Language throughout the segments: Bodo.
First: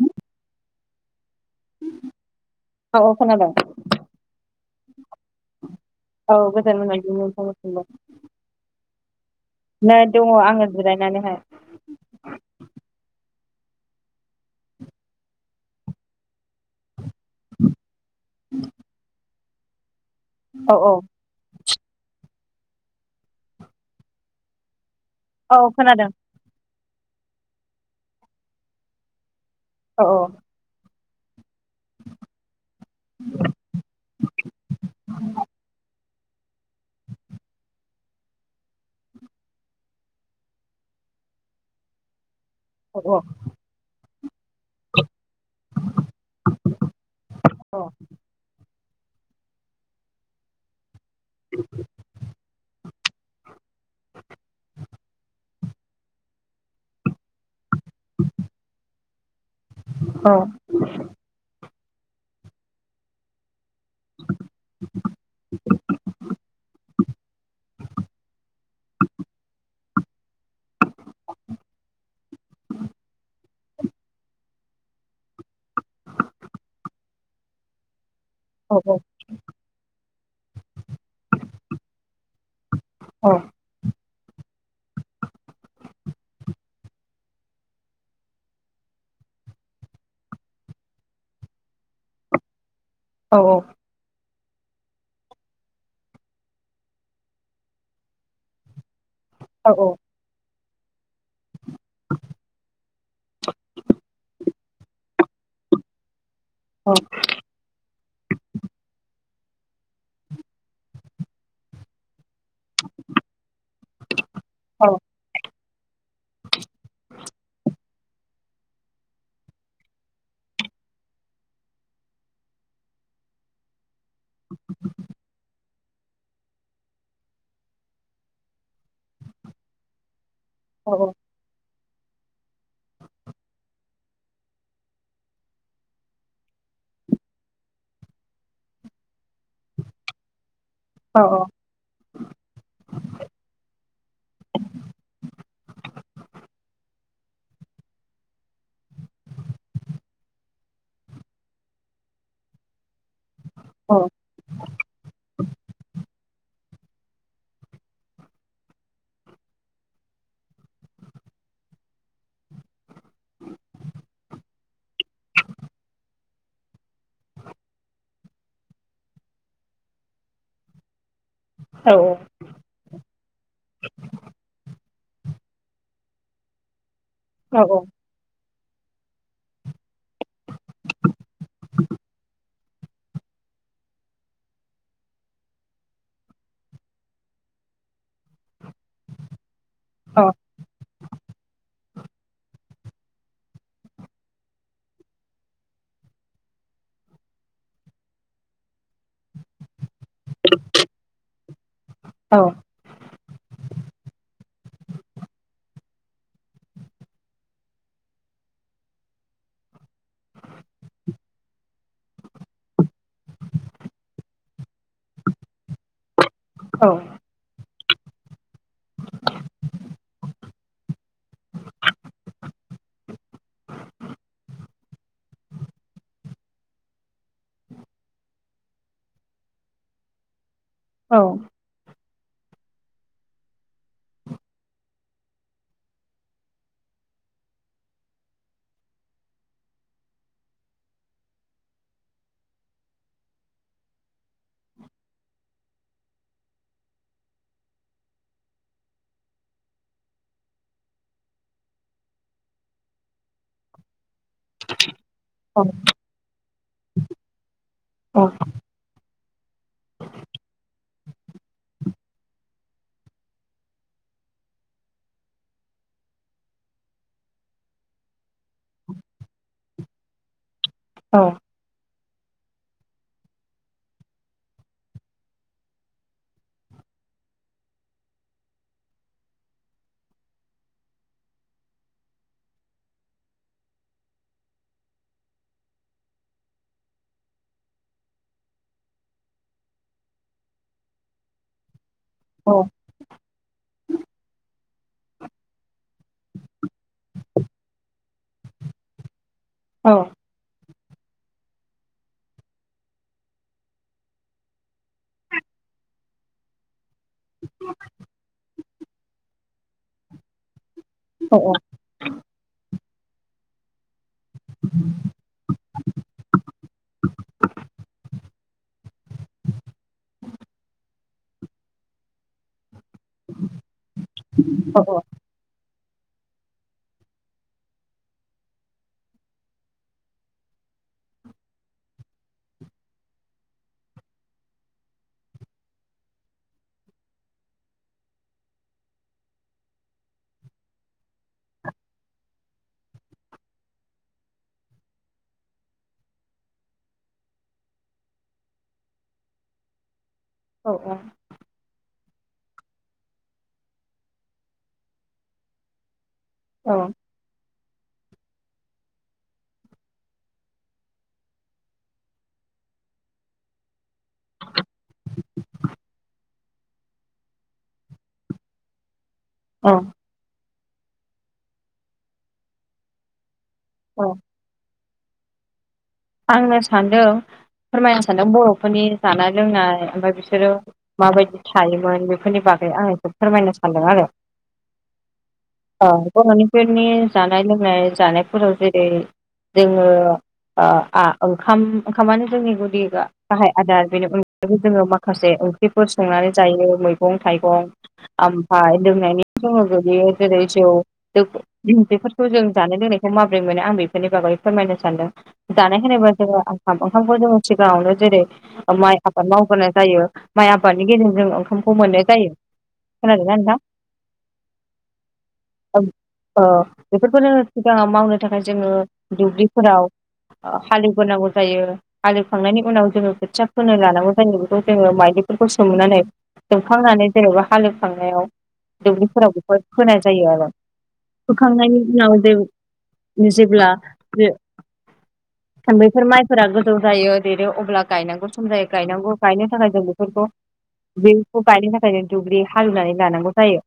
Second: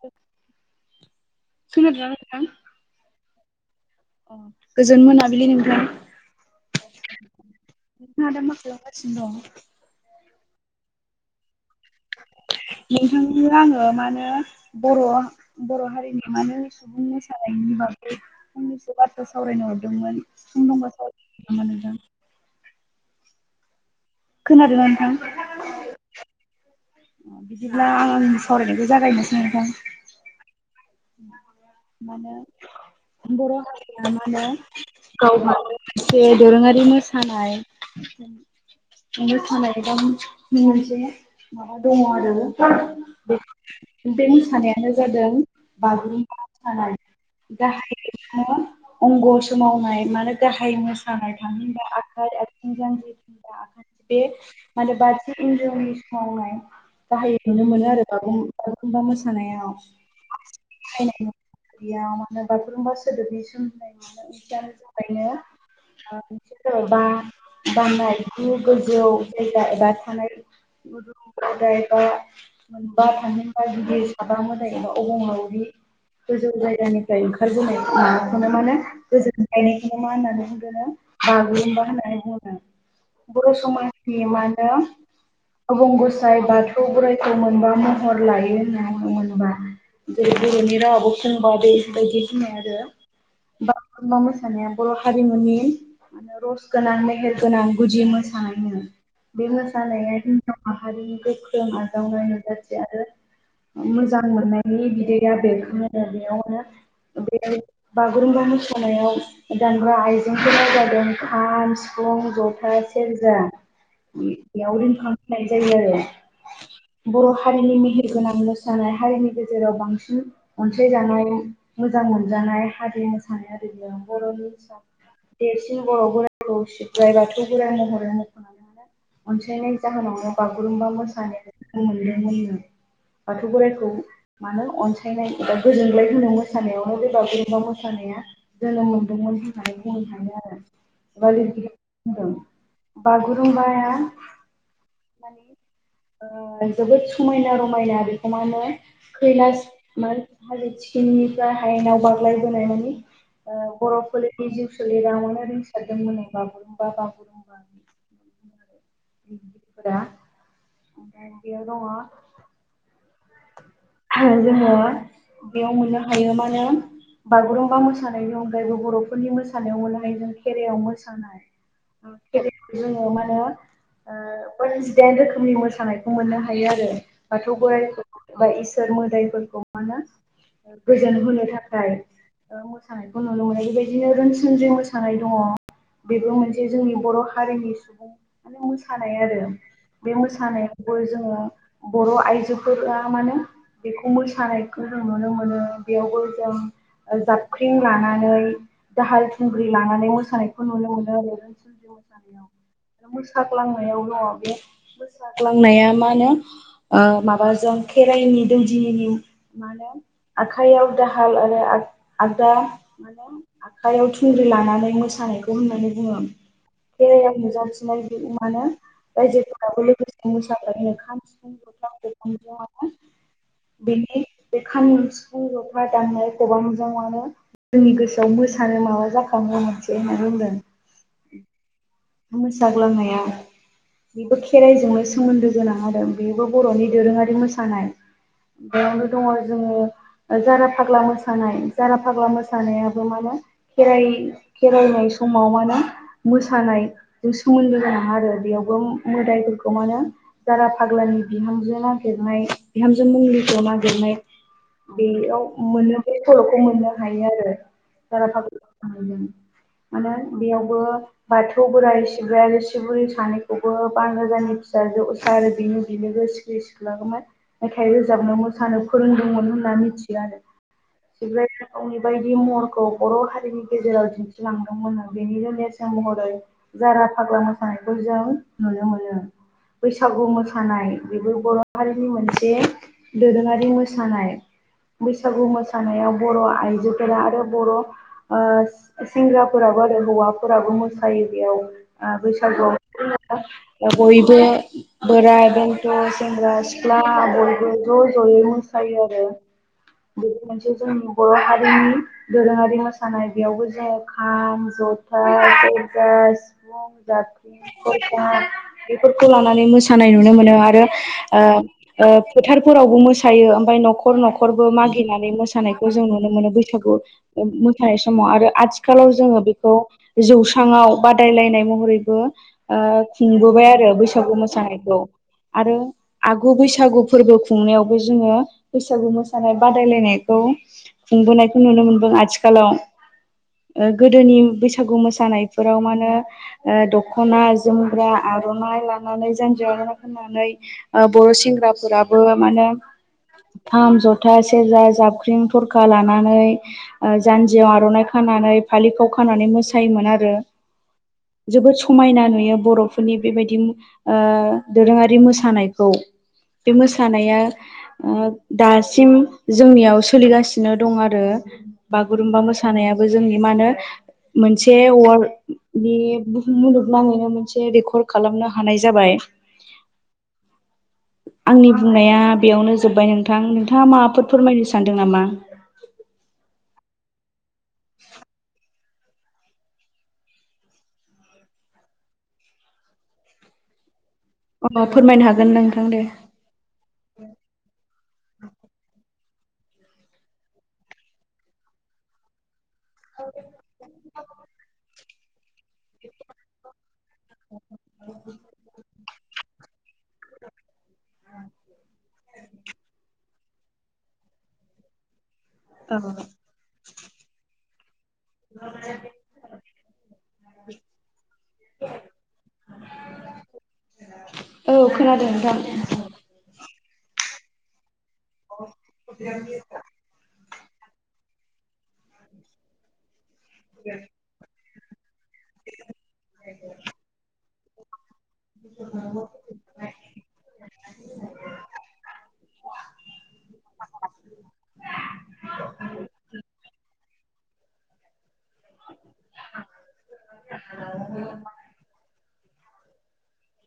औ खोनादों ना नोंथां? औ खोनादों अ गोजोन मोनाबिलि नोंथां। औ गोजोन मोनाबिलिनि नोंथांनिसिनबो। सिनो दं। नै दङ आङो जिरायनानैहाय। [inaudible] नोंथांनो आङो मानो बर' हारिनि मानो सुबुं मोसानायनि बागै फंनैसो बाथ्रा सावरायनो हरदोंमोन सम औ औ दंबा सावराय नामा नोंथां? खोनादों ना नोंथां? औ खोनादों। बिदिब्ला आं आंनि सावरायनायखौ जागायनोसै। नोंथां। औ औ। [inaudible] मानो बर' हारिया मानो गावहानो दोरोङारि मोसानाय नोंनो थानाय दा मोनसे माबा दङ आरो औ औ। बे मोसानायानो जादों बागुरुम्बा मोसानाय औ गाहायै अंग' सोमावनाय माने गाहाय मोसानाय थामहिनबा आखाइ आथिं जांख्रि बे माने बादि हिनजावनि सिमावनाय गाहायै नुनो मोनो आरो बुर बागुरुम्बा मोसानाया औ फायनायाव माने बागुरुमबा सोदोबनि सोमोन्दै जि दानो थाखाय नो सोर बा बामनाय गु गोजौ जायगा एबा थानाय गुदुमदाय बा ओ मोनबा थजेनबा गिदिर साबा मोदाय अबंलावरि गोजौ जायगानिफ्राय ओंखारबोनाय मा औ मानो गोजोनलायनायखौनो मा होननानै बुंदोंनो ओ बागुरुम्बा होननानै बुङो बर' समाजनि मानो आबुंगसाय बाथौ बोराइखौ मोनबा महर लायो होनना बुंनो मोनोबा जेरै बर'नि रावाबो सोंबा बेबायदि होनो आरो औ ब मा म मोसानाया बर' हारिमुनि म रस गोनां मेहेर गोनां गुदि मोसानायनो बे औ मोसानाया जोंना माहारिनि गोख्रों आजावनाय नुजाथि आरो मोजां मोननाय नोंनि बिदैआ बेरखाङोनो बेयावनो औ बेयाव बागुरुम्बा मोसानायाव गोदानग्रा आइजेंफोर जादों खाम सिफुं जथा सेरजा बेयाव रिंखां [unintelligible] बर' हारिनि मेहेर गोनां मोसानाय हारिनि गेर जेराव बांसिन अनसायजानाय मोजां मोनजानाय हारि मोसानाय आरो बर'नि देर जन बर' बोराइखौ सिब्राय बाथौ गोराइ महरै मख'नानै आरो अनसायनाय जाहोनावनो बागुरुमबा मोसानाय मोनदों होननो बाथौ बोराइखौ मानो अनसायनाय एबा गोजोनग्लाय होनो मोसानायावनो बेबा बोरेबा मोसानाया जोनोम मोनदोंमोन मखौ आं थाङो आरो बलि औ बागुरुमबाया ओ जोबोद समायना रमायना बेखौ म होनो खैला म हालो थिखिनिनिफ्राय हायेनाव बाग्लायबोनाय माने ओ औ बर'फोरनि जिउ सोलेरेरावावनो रोंसारदोंमोनोंबाबो [unintelligible] फोरा बेयो दङ जोङो बेयाव मोननो हायो मा होनो बागुरुम्बा मोसानायनि अनगायैबो बर'फोरनि मोसानायाव मोन हायो जों खेरायाव मोसानाय जोङो मानो ओ जेन रोखोमनि मोसानायखौ मोननो हायो आरो बाथौ औ बोर बा इसोर मोदायफोरखौ मा होनो गोजोन होनो थाखाय ओ मोसानायखौ नुनो मोनो बेबायदिनो रोनसुनज मोसानाय दङ बेबो मोनसे जोंनि बर' हारिनि सुबुं माने मोसानाय आरो बे मोसानायावबो जोङो बर' आइजोफोरा थार मानो बेखौ मोसानायखौ जों नुनो मोनो बेयावबो जों जाबख्रिं लानानै दाहाल थुंग्रि लानानै मो मोसानायखौ नुनो मोनो आरो ओनसोलनि औ मोसानायाव मोसाग्लांनायाव दङ बे मोसाग्लांनाया मा होनो ओ माबाजों खेराइनि दौदिनि माहोनो आखाइयाव दाहाल आरो आगदा माने आखयाव थुंग्रि लानानै मोसानायखौ होननानै बुङो औ खेराइाया नुजाथि मानो रायजोफोराबो लोगोसे मोसाफा खाम सिफुं गथां बिफां बेनि बे खाम सिफुं जथा दामनाय खबामजों माने जोंनि गोसोआव मोसानो माबा जाखांङो मोनसे होनना बुंदों औ मोसा ग्लांनाया बेबो खेराइजोंनो सोमोन्दो गोनां जादों बेबो बर'नि दोरोङारि मोसानाय बेयावनो दङ जोङो जारा फाग्ला मोसानाय जारा फाग्ला मोसानायाबो माने खेराय खेराइनाय समाव मा होने मोसानाय जों सोमोन्दो जानाङा आरो बेयावबो मोदायफोरखौ मा होनो जारा फाग्लानि बिहामजो नागिरनाय बिहामजो मुंलिखौ नागिरनाय बेयाव मोनो बे सल'खौ मोननो हायो आरो। जारा फाग्ला मोन आरो बेयावबो बाथौ [inaudible] बे बोराय सिब्राय आरो सिबुरि सानैखौबो बान राजानि फिसाजो उसा आरो बिनि बिलोगो सि सिख्ला खौ मेथाइ रोजाबनो मोसानो फोरोंदोंमोन होनना मिथियो आरो। [unintelligible] महरखौ बर' हारिनि गेजेराव दिन्थिलांदोंमोन आ बेनिनो नेरसोन महरै दायो जारा फाग्ला मोसानायखौ जों नुनो मोनो। बैसागु मोसानाय बेबो बर' हारिनि मोनसे दोरोङारि मोसानाय। बैसागु मोसानायाव बर' आइजोफोरा आरो बर' ओ सिंग्राफोराबो आरो हौवाफोराबो मोसायो। बेयाव ओ बैसागुआव [unintelligible] [inaudible] बयबो बोराय बेन्थ' सेंग्रा सिख्ला बयबो ज' ज'यै मोसायो आरो। बे मोनसे जोंनि बर' हारिनि दोरोङारि मोसानाय बेयावबो जाया खाम जथा गास [unintelligible] बेफोरखौ लानानै मोसानाय नुनो मोनो आरो ओ ओ फोथारफोरावबो मोसायो ओमफ्राय न'खर न'खरबो मागिनानै मोसा नायखौ जों नुनो मोनो बैसागु मोसानाय समाव आरो आथिखालाव जोङो बेखौ जौ स्राङाव बादायलायनाय महरैबो ओ खुंबोबाय आरो बैस सागु मोसानायखौ आरो आगु बैसागु फोरबो खुंनायावबो जोङो बैसागु मोसानाय बादायलायनायखौ बोनायखौ नुनो मोनदों आथिखालाव गोदोनि बैसागु मोसानाय फोराव माने ओ दख'ना, जोमग्रा, आर'नाइ लानानै जानजियाव आर'नाय फाननानै बर' सेंग्राफोराबो माने खाम जथा सेरजा जाबख्रिं थरखा लानानै जानजियाव आर'नाइ खा नानै फालिखौ खानानै मोसायोमोन आरो। ओ ओ जोबोद समायना नुयो बर'फोरनि बेबायदि ओ दोरोङारि मोसानायखौ। बे मोसानाया ओ दासिम जोंनियाव सोलिगासिनो दं आरो बागुरुमबा मोसानाया जोंनि मा नो मोनसे वरल्ड बे बुहुम मुलुगनाङैनो मोनसे रेकर्ड खालामनो हानाय जाबाय। औ आंनि बुंनाया बेयावनो जोब्बाय नोंथां नोंथाङा माबाफोर फोरमायनो सानदों दों नामा? आंनो सानदों फोरमायनो सानदों बर'फोरनि जानाय लोंनाय ओमफ्राय बिसोरो माबायदि थायोमोन बेफोरनि बागै आं एखौ फोरमायनो सानदों आरो। अ फोरमायनो ह औ बर'निफोरनि जानाय लोंनाय जानायफोराव जेरै जोंङो ओ आ ओंखाम ओंखामानो जोंनि गुदि गाहाय आदार बेनि अनगायैबो जोङो माखासे ओंख्रिफोर संनानै जायो मैगं थाइगं ओमफ्राय लोंनायनि जोङो बियो जेरै जौ बेफोरखौ जों जानाय बे लोंनायखौ मा बोरै मोनो आं बेफोरनि बागै फोरमायनो सानदों, जानाय औ होनोबा जोङो ओंखाम ओंखामखौ जोङो सिगांङावनो जेरै माइ आबाद मावबोनाय जायो माइ आबादनि गेजेरजों ओंखामखौ मोननाय जायो। खोनादों ना नोंथां? औ खोनादों नोंथां। बेफोरखौनो सिगाङाव मावनो थाखाय जोङो दुब्लिफोराव हालेव ग्रोनांगौ जायो हालेवखांनायनि उनाव जोंङो खोथिया फोनो लानांगौ जायो बेखौ जोङो माइलि खौ सोमनानै सोबखांनानै जेनेबा हालेवखांनायाव दुब्लिफोराव बेफोर फोनाय जायो आरो। होखांनायनि उनाव जे जेब्ला बे बेैफोर माइफोरा गोजौ जायो देरो अब्ला गायनांगौ जायै गायनांगौ गायनो थाखाय जों बेफोरखौ बेखौ गायनो थाखाय जों दुब्लि हालेवनानै लानांगौ। जायो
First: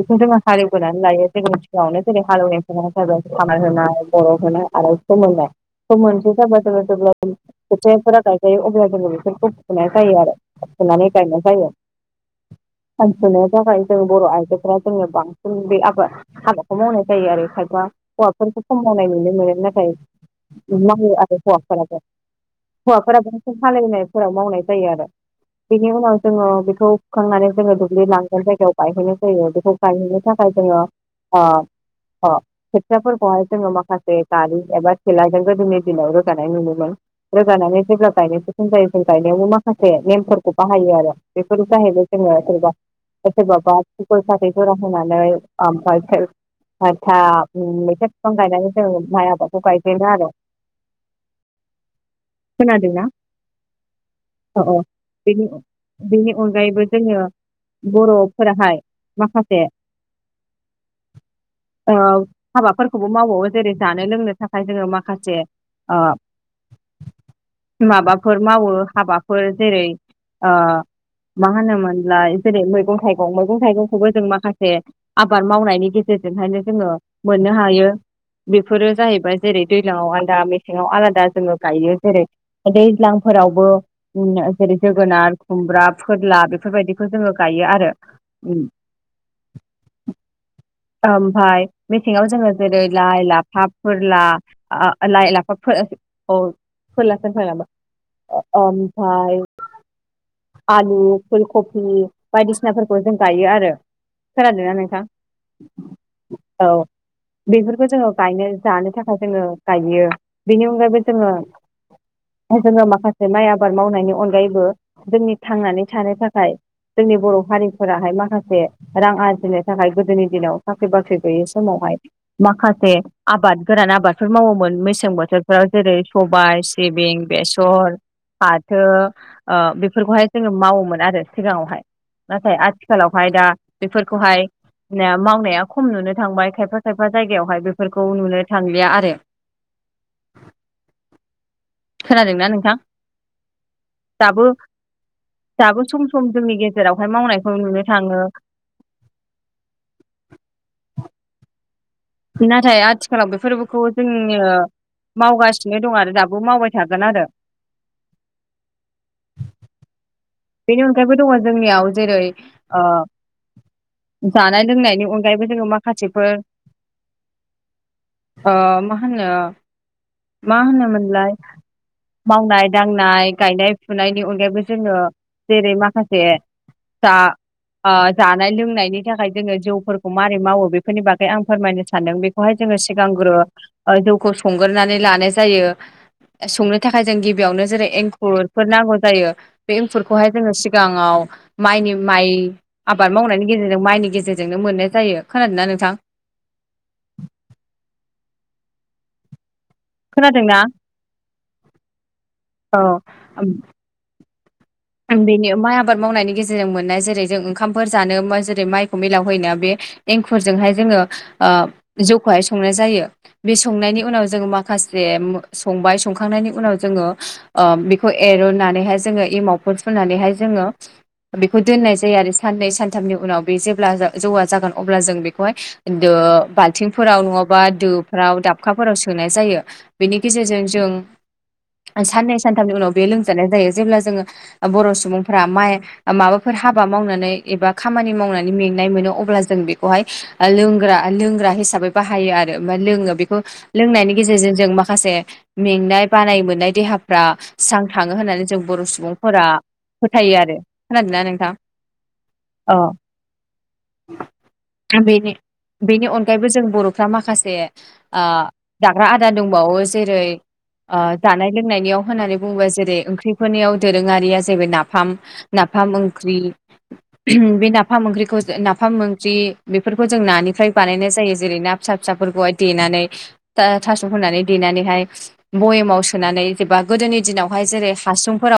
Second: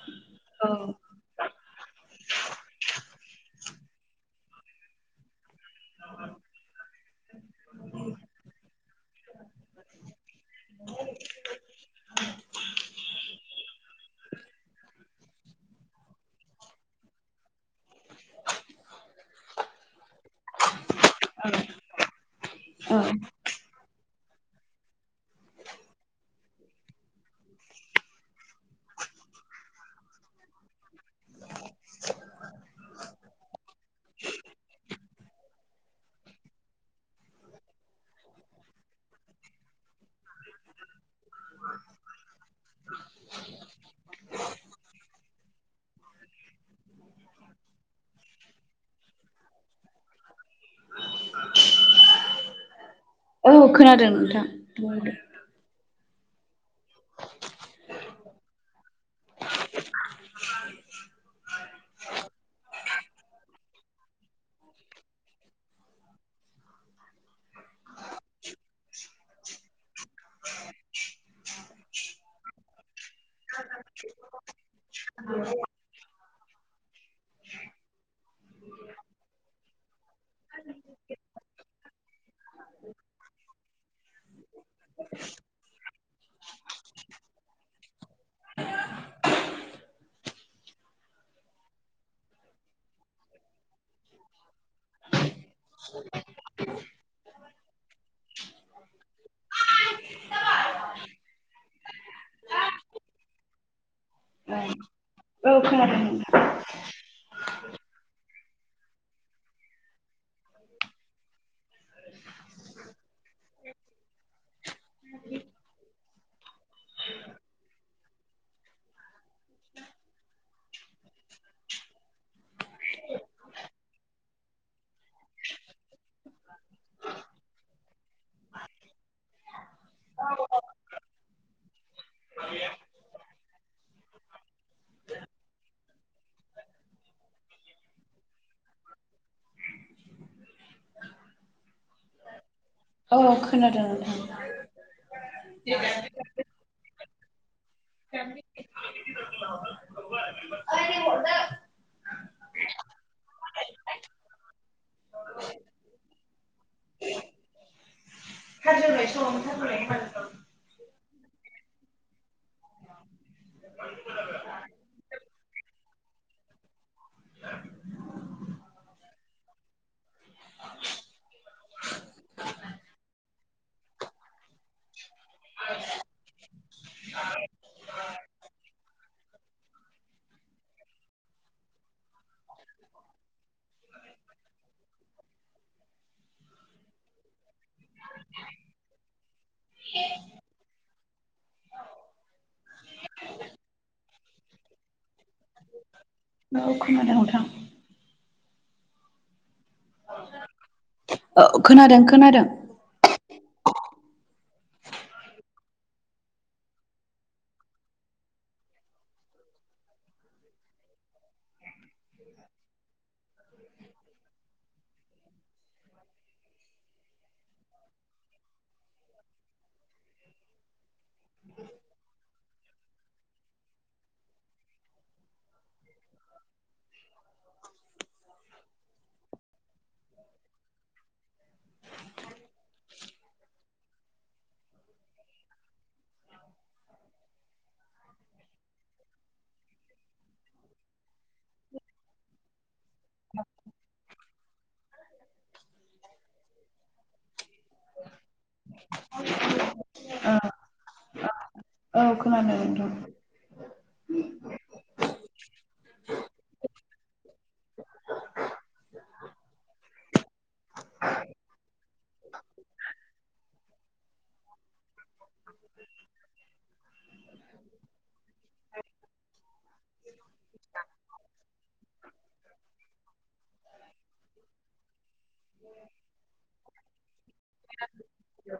बेखौ जोङो औ हालेवबोनानै लायो जोंनि सिगाङावनो जेरै हालेवखा जाब खा होना बर' होनाय आरो स मोननाय स मोनसे जाबा जा जेब्ला खोथियाफोरा गायजायो अब्ला बेफोरखौ फुनाय जायो आरो फुनानै गायनाय जायो। [unintelligible] जों बर' आइजोफोरा जोङो बां ज बे आबा आबादखौ मावनाय जायो आरो खायफा हौवाफोरखौ खम मावनाय नुनो मोनो नाथाय मावो आरो हौवाफोराबो, औ औ हौवाफोराबो हालेउ नाय फोर मावनाय जायो आरो। बेनि उनाव जोंङो बेखौ हुखांनानै जोङो दुब्लि लांगोन जायगायाव गायहैनाय जायो बेखौ गायहोननो थाखाय जोङो अ अ खेफोर बाय जङ माखासे गारि एबार तेलाजों गोदोनि दिनाव रोगानाय नुयोमोन रोगानानै जेब्ला गायनायसो सम जायो जों गायनायावबो माखासे नेमफोरखौ बाहायो आरो बेफोर जाहैबाय जोङो सोरबा सोरबाबा गय फाथै जरा होनानै ओमफाय [unintelligible] आतसा मैथा बिफां गायनानै जों माइ आबखौ गायजेनो आरो। खोनादोंना? औ खोनादों नोंथां औ औ बेनि बेनि अनगायैबो जोंङो बर'फोराहाय माखासे ओ हाबाफोरखौबो मावबावो जेरै जानो लोंनो थाखाय जोंङो माखासे ओ [inaudible] माबाफोर मावो हाबाफोर जेरै ओ मा होनोमोनलाय जेरै मैगं थाइगं मैगं थाइगंखौबो जों माखासे आबाद मावनायनि गेजेरजोंहायनो जोंङो मोननो हायो बेफोरो जाहैबाय जेरै दैज्लांव आलादा मेसेङाव आलादा जोङो गायो जेरै दैज्लांफोरावबो उन जेरै जोगोनार, खुमब्रा, फोरला बेफोरबायदिखौ जोङो गायो आरो। [inaudible] ओमफाय मेसेंव जोङो जेरै लाइ, लाफा, फोरला ओ लाइ, लाफा, फोर औ फलासोहोफ्लांलाय ओमफाय आलु, फुलकफि बायदिसिनाफोरखौ जों गायो आरो। खोनादों ना औ नोंथां? औ खोनादों। औ औ बेफोरखौ जोङो गायनो जानो थाखाय जोङो गायो बेनि अनगायैबो जोङो जोंङो माखासे माइ आबाद मावनायनि अनगायैबो जोंनि थांनानै थानो थाखाय जोंनि बर' हारिफोराहाय माखासे रां आरजिनो थाखाय गोदोनि दिनाव साख्रि- बाख्रि गैयै समावहाय माखासे आबाद गोरान आबादफोर मावोमोन मेसें बोथोर। बोसोरफोराव जेरै- सबायाइ, सिबिं, बेसर,, फाथो ओ बेफोरखौहाय जोङो मावोमोन आरो सिगाङावहाय नाथाय आथिखालावहाय दा बेफोरखौहाय,, मावनाया खम नुनो थांबाय खायफा- खायफा जायगायावहाय बेफोरखौ नुनो थांलिया आरो,,। खोनादोंना नोंथां? औ खोनादों नोंथां दाबो दाबो सम सम जोंनि गेजेराव मावनायखौ नुनो थाङो। नाथाय आथिखालाव बेफोरखौ जोङो मावगासिनो दं आरो दाबो मावबाय थागोन आरो [unintelligible] बेनि अनगायैबो दङ जोंनियाव जेरै ओ जानाय लोंनायनि अनगायैबो जोङो माखासेफोर ओ मा होनो मा होनोमोनलाय मावनाय दांनाय गायनाय फुनायनि अनगायैबो जोङो जेरै माखासे जा [inaudible] ओ जानाय लोंनायनि थाखाय जोङो जौफोरखौ मारै मावो बेफोरनि बागै आं फोरमायनो सानदों बेखौहाय जों जोङो सिगांग्रो जौखौ संग्रोनानै लानाय जायो। संनो थाखाय जों गिबियावनो जेरै एंखुरफोर नांगौ जायो बे फोरखौहाय जोङो सिगाङाव माइनि माइ आबाद मावनायनि गेजेरजों माइनि गेजेरजोंनो मोनो। जायो खोनादोंना नोंथां? औ खोनादों नोंथां। खोनादोंना? औ खोनादों खोनादों। [unintelligible] बेनो माइ आबाद मावनायनि गेजेरजों मोननाय जेरै जों ओंखामफोर जानो बा जेरै माइखौ मिलावहोयोना बे एंखुरजोंहाय जोङो ओ जौखौहाय संनाय जायो। बे संनायनि उनाव जोङो माखासे संबाय सखांनायनि उनाव जोङो ओ बेखौ एर'नानैहाय जोङो एमाव फुनानैहाय जोङो बेखौ दोननाय जायो आरो साननै सानथामनि उनाव बे जेब्ला जौवा जागोन अब्ला जों बेखौहाय बाल्थिंफोराव नङाबा दो राव दाबखाफोराव सोनाय जायो बेनि गेजेरजों जों साननै सानथामनि उनाव बे लोंजानाय जायो जेब्ला जोङो। बर' सुबुंफोरा माइ माबाफोर हाबा मावनानै एबा खामानि मावनानै मेंनाय मोनो अब्ला जों बेखौहाय लोंग्रा हिसाबै बाहायो आरो लोङो बेखौ लोंनायनि गेजेरजों जों जों माखासे मेंनाय बानाय मोननाय देहाफ्रा स्रां थाङो होननानै जों बर' सुबुं फोरा फोथायो आरो खोनादोंना नोंथां? औ खोनादों नोंथां औ बेनि बेनि अनगायैबो जों बर'फ्रा माखासे ओ जाग्रा आदार दंबावो जेरै ओ जानाय लोंनायनियाव होननानै बुङोबा जेरै ओंख्रिफोरनियाव दोरोङारिया जाहैबाय नाफाम नाफाम ओंख्रि। बे नाफाम ओंख्रिखौ नाफाम ओंख्रि बेफोरखौ जों नानिफ्राय बानायनाय जायो जेरै ना फिसा- फिसाफोरखौहाय देनानै थास' होनानै देनानैहाय,, बयेमाव सोनानै जेबा गोदोनि दिनावहाय जेरै- हासुंफोराव